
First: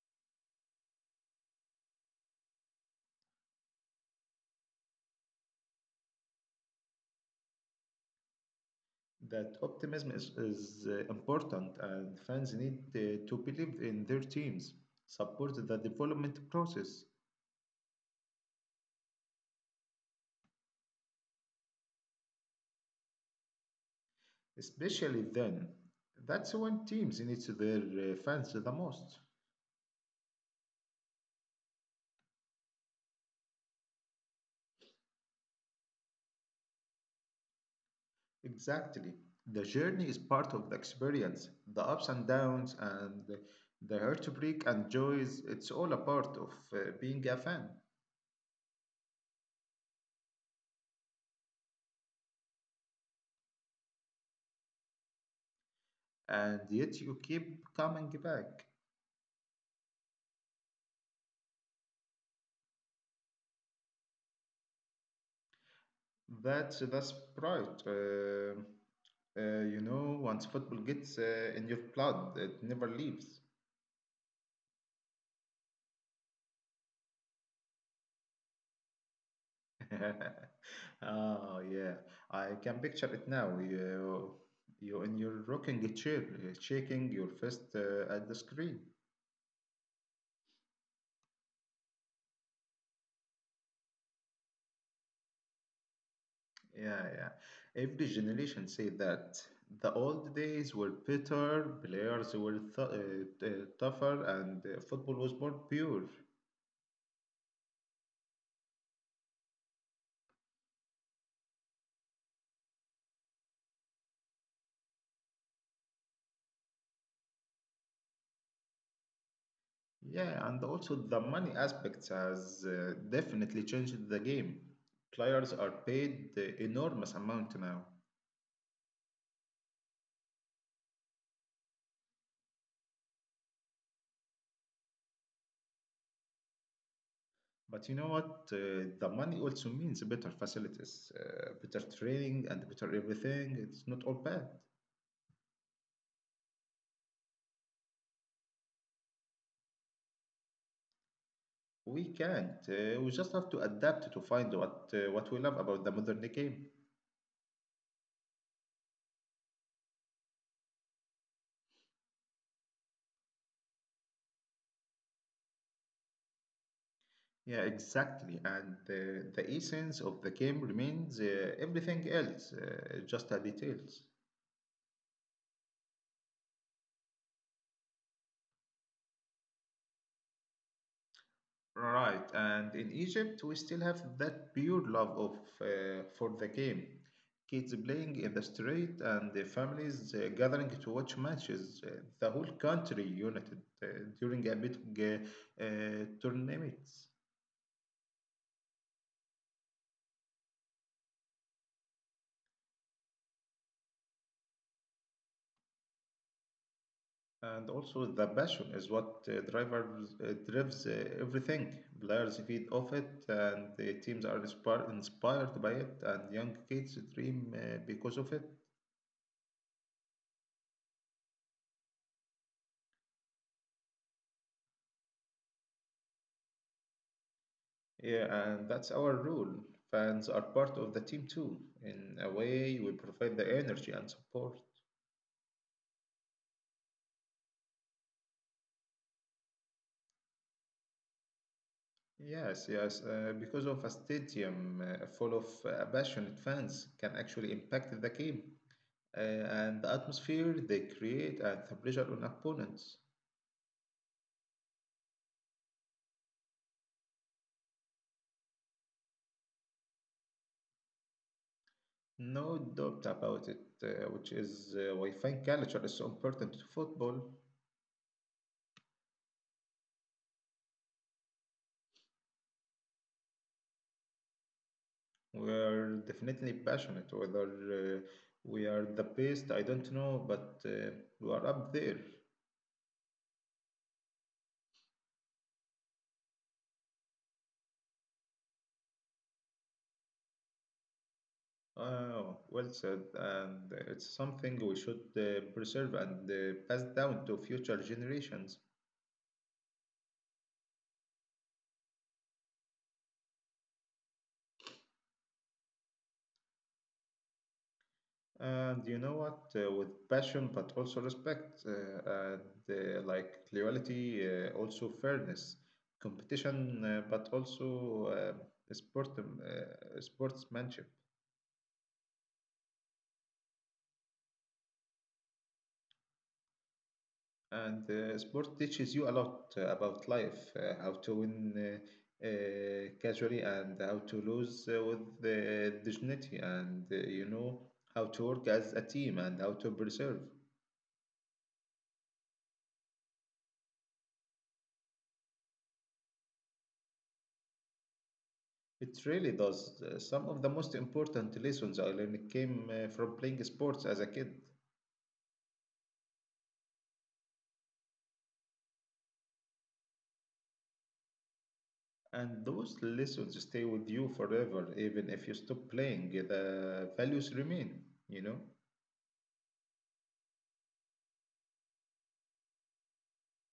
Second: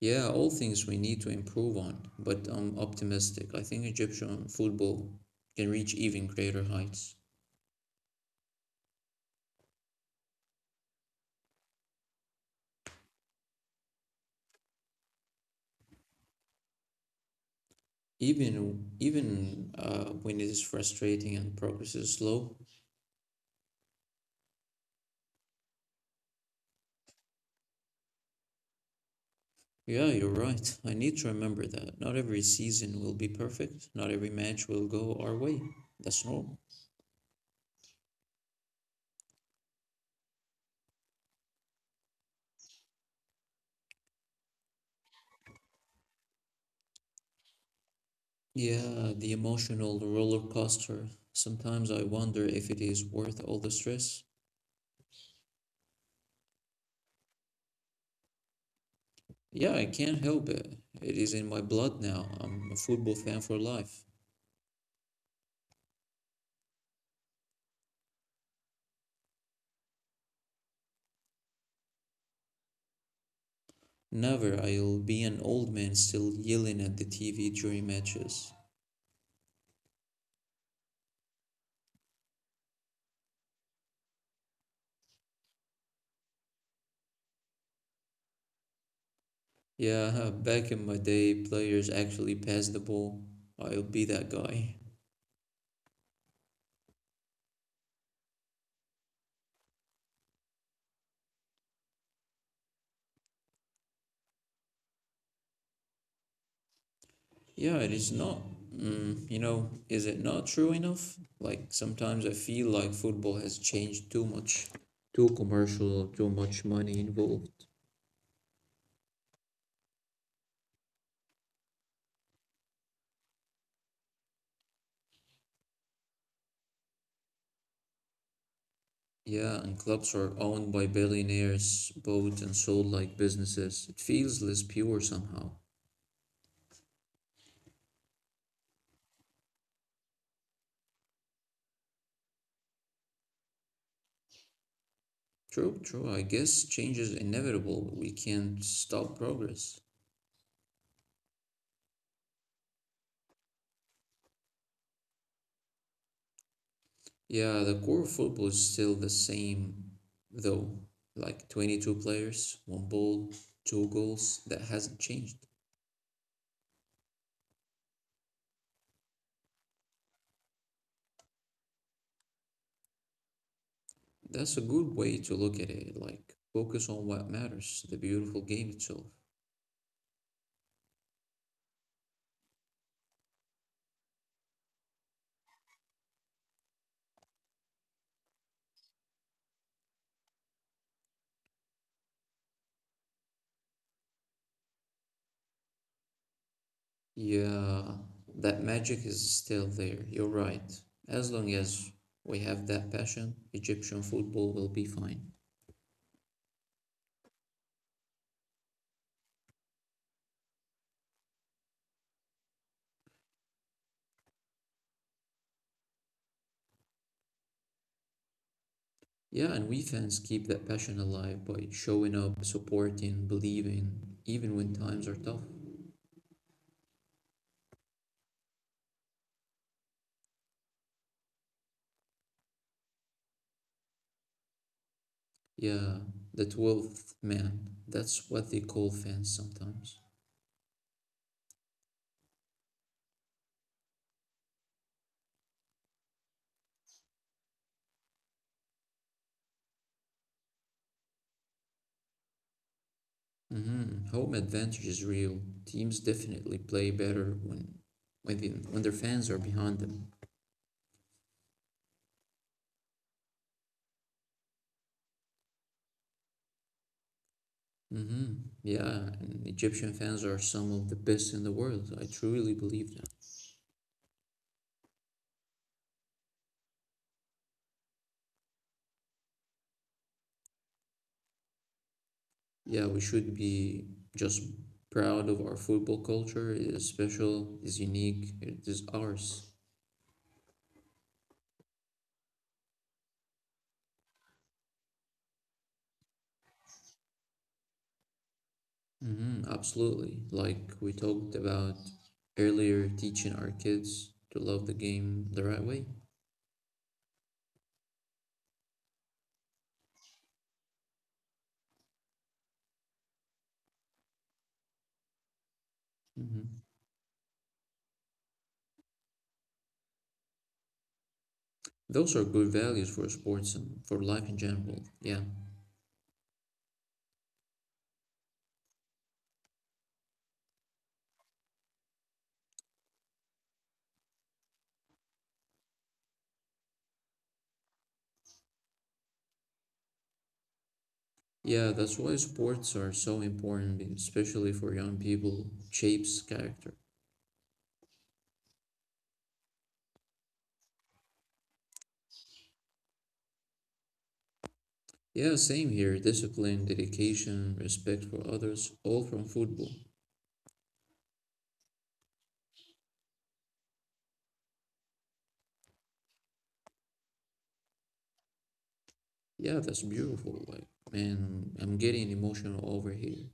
S2: Yeah, all things we need to improve on, but I'm optimistic. I think Egyptian football can reach even greater heights.
S1: That optimism is important, and fans need to believe in their teams, support the development process,
S2: Even even when it is frustrating and progress is slow.
S1: especially then. That's when teams need their fans the most.
S2: Yeah, you're right. I need to remember that. Not every season will be perfect. Not every match will go our way. That's normal.
S1: Exactly. The journey is part of the experience, the ups and downs, and the heartbreak and joys. It's all a part of being a fan.
S2: Yeah, the emotional roller coaster. Sometimes I wonder if it is worth all the stress.
S1: And yet you keep coming back.
S2: Yeah, I can't help it. It is in my blood now. I'm a football fan for life.
S1: That's pride. You know, once football gets in your blood, it never leaves.
S2: Never. I'll be an old man still yelling at the TV during matches.
S1: Oh yeah, I can picture it now. You in your rocking chair, shaking your fist at the screen.
S2: Yeah, back in my day, players actually passed the ball. I'll be that guy.
S1: Yeah, yeah. Every generation say that the old days were better, players were tougher, and football was more pure.
S2: Yeah, it is not. Mm, you know, is it not true enough? Like sometimes I feel like football has changed too much, too commercial, too much money involved.
S1: Yeah, and also the money aspect has definitely changed the game. Players are paid enormous amount now.
S2: Yeah, and clubs are owned by billionaires, bought and sold like businesses. It feels less pure somehow.
S1: But you know what? The money also means better facilities, better training, and better everything. It's not all bad.
S2: True, true. I guess change is inevitable, but we can't stop progress.
S1: We can't. We just have to adapt to find what we love about the modern game.
S2: Yeah, the core of football is still the same, though. Like 22 players, one ball, two goals. That hasn't changed.
S1: Yeah, exactly. And the essence of the game remains everything else, just the details.
S2: That's a good way to look at it. Like, focus on what matters, the beautiful game itself.
S1: Right, and in Egypt, we still have that pure love of for the game. Kids playing in the street and the families gathering to watch matches. The whole country united during a big tournament.
S2: Yeah, that magic is still there. You're right. As long as we have that passion, Egyptian football will be fine.
S1: And also, the passion is what drives everything. Players feed off it, and the teams are inspired, inspired by it, and young kids dream because of it.
S2: Yeah, and we fans keep that passion alive by showing up, supporting, believing, even when times are tough.
S1: Yeah, and that's our rule. Fans are part of the team too. In a way, we provide the energy and support.
S2: Yeah, the 12th man. That's what they call fans sometimes.
S1: Yes, yes, because of a stadium full of passionate fans can actually impact the game and the atmosphere they create and the pressure on opponents.
S2: Mhm. Home advantage is real. Teams definitely play better when their fans are behind them.
S1: No doubt about it, which is why fan culture is so important to football.
S2: Hmm. Yeah, and Egyptian fans are some of the best in the world. I truly believe that.
S1: We are definitely passionate, whether we are the best, I don't know, but we are up there.
S2: Yeah, we should be just proud of our football culture. It is special, it is unique, it is ours.
S1: Oh, well said. And it's something we should preserve and pass down to future generations.
S2: Hmm. Absolutely. Like we talked about earlier, teaching our kids to love the game the right way.
S1: And you know what? With passion, but also respect, and like loyalty, also fairness,
S2: Mhm.
S1: competition, but also sportsmanship.
S2: Those are good values for sports and for life in general. Yeah.
S1: And sport teaches you a lot about life, how to win uh, uh, casually and how to lose with dignity, and you know how to work as a team and how to preserve.
S2: Yeah, that's why sports are so important, especially for young people. It shapes character.
S1: It really does. Some of the most important lessons I learned came from playing sports as a kid.
S2: Yeah, same here. Discipline, dedication, respect for others, all from football.
S1: And those lessons stay with you forever, even if you stop playing, the values remain, you know?
S2: Yeah, that's beautiful. Like, man, I'm getting emotional over here.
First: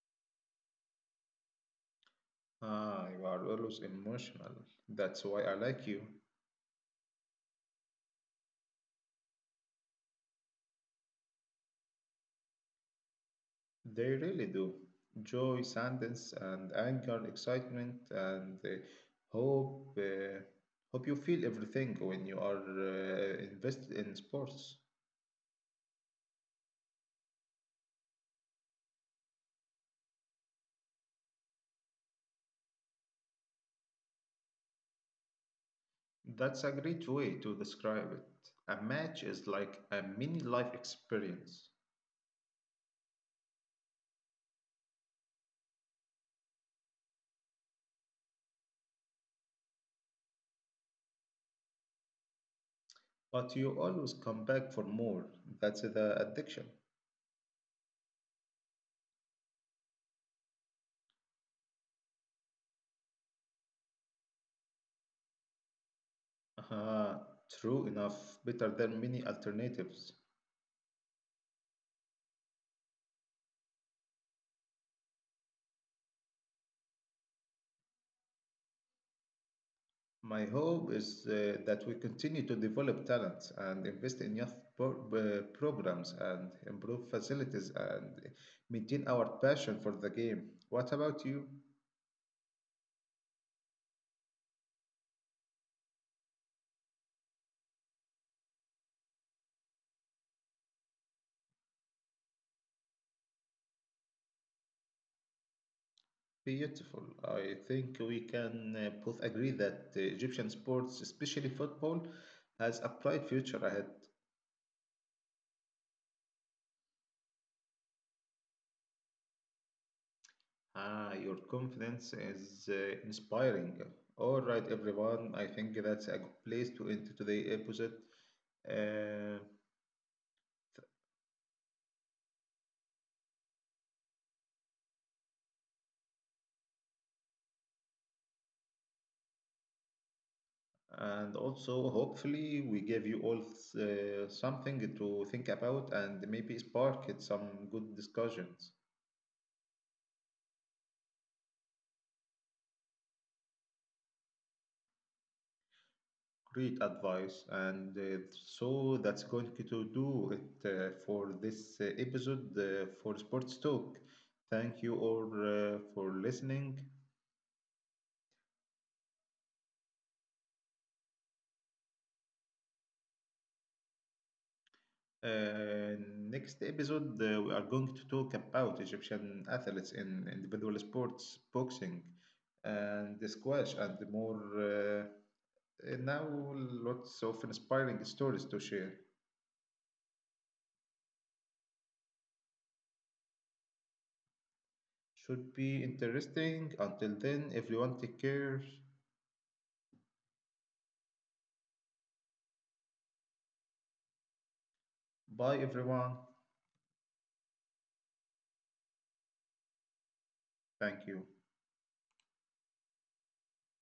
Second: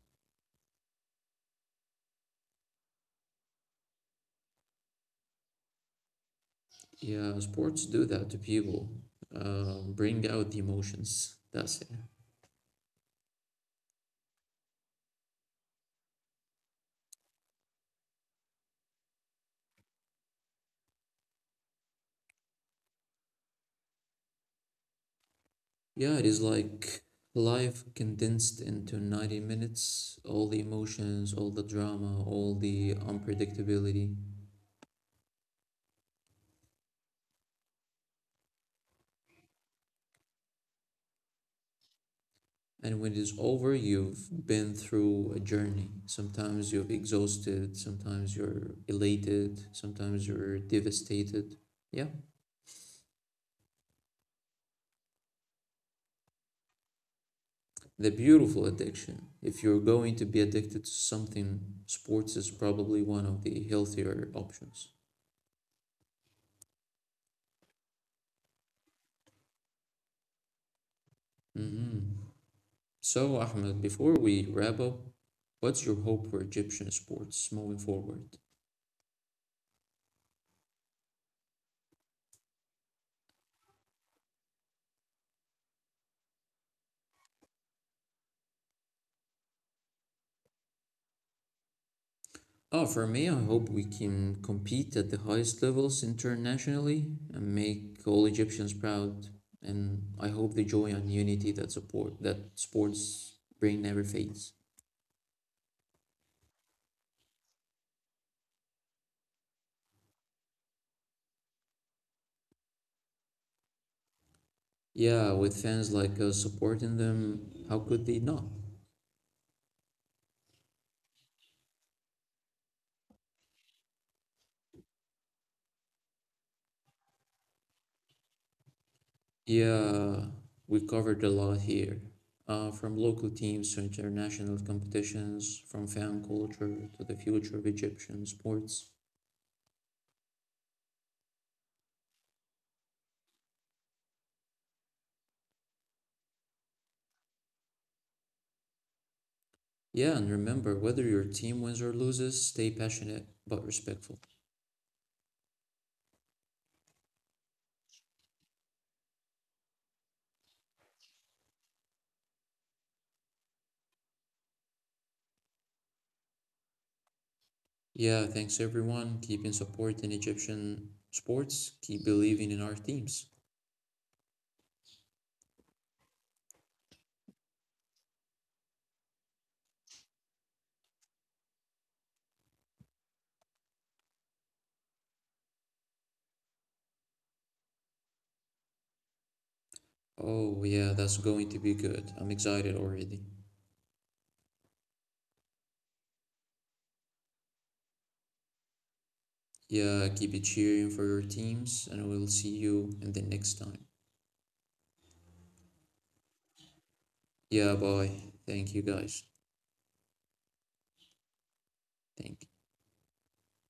S1: Ah, you are always emotional. That's why I like you.
S2: Yeah, sports do that to people. Bring out the emotions. That's it.
S1: They really do. Joy, sadness, and anger, excitement, and hope. Hope you feel everything when you are invested in sports.
S2: Yeah, it is like life condensed into 90 minutes, all the emotions, all the drama, all the unpredictability.
S1: That's a great way to describe it. A match is like a mini life experience,
S2: And when it is over, you've been through a journey. Sometimes you're exhausted, sometimes you're elated, sometimes you're devastated. Yeah,
S1: but you always come back for more. That's the addiction.
S2: the beautiful addiction. If you're going to be addicted to something, sports is probably one of the healthier options.
S1: Ah, true enough, better than many alternatives.
S2: Mm-hmm. So, Ahmed, before we wrap up, what's your hope for Egyptian sports moving forward?
S1: My hope is that we continue to develop talents and invest in programs and improve facilities and maintain our passion for the game. What about you?
S2: Oh, for me, I hope we can compete at the highest levels internationally and make all Egyptians proud. And I hope the joy and unity that support that sports bring never fades.
S1: Beautiful. I think we can both agree that Egyptian sports, especially football, has a bright future ahead.
S2: Yeah, with fans like us supporting them, how could they not?
S1: Ah, your confidence is inspiring. All right, everyone. I think that's a good place to end today's episode. Uh,
S2: Yeah, we covered a lot here. From local teams to international competitions, from fan culture to the future of Egyptian sports.
S1: And also, hopefully, we gave you all something to think about and maybe spark it some good discussions,
S2: Yeah, and remember, whether your team wins or loses, stay passionate but respectful.
S1: great advice. And so that's going to do it for this episode for Sports Talk. Thank you all for listening.
S2: Yeah, thanks everyone. Keep in support in Egyptian sports. Keep believing in our teams.
S1: Next episode, we are going to talk about Egyptian athletes in individual sports, boxing, and squash, and more. Uh, And now, lots of inspiring stories to share.
S2: Oh, yeah, that's going to be good. I'm excited already.
S1: Should be interesting. Until then, everyone take care.
S2: Yeah, keep it cheering for your teams, and we'll see you in the next time.
S1: Bye, everyone.
S2: Yeah, bye. Thank you guys.
S1: Thank you.
S2: Think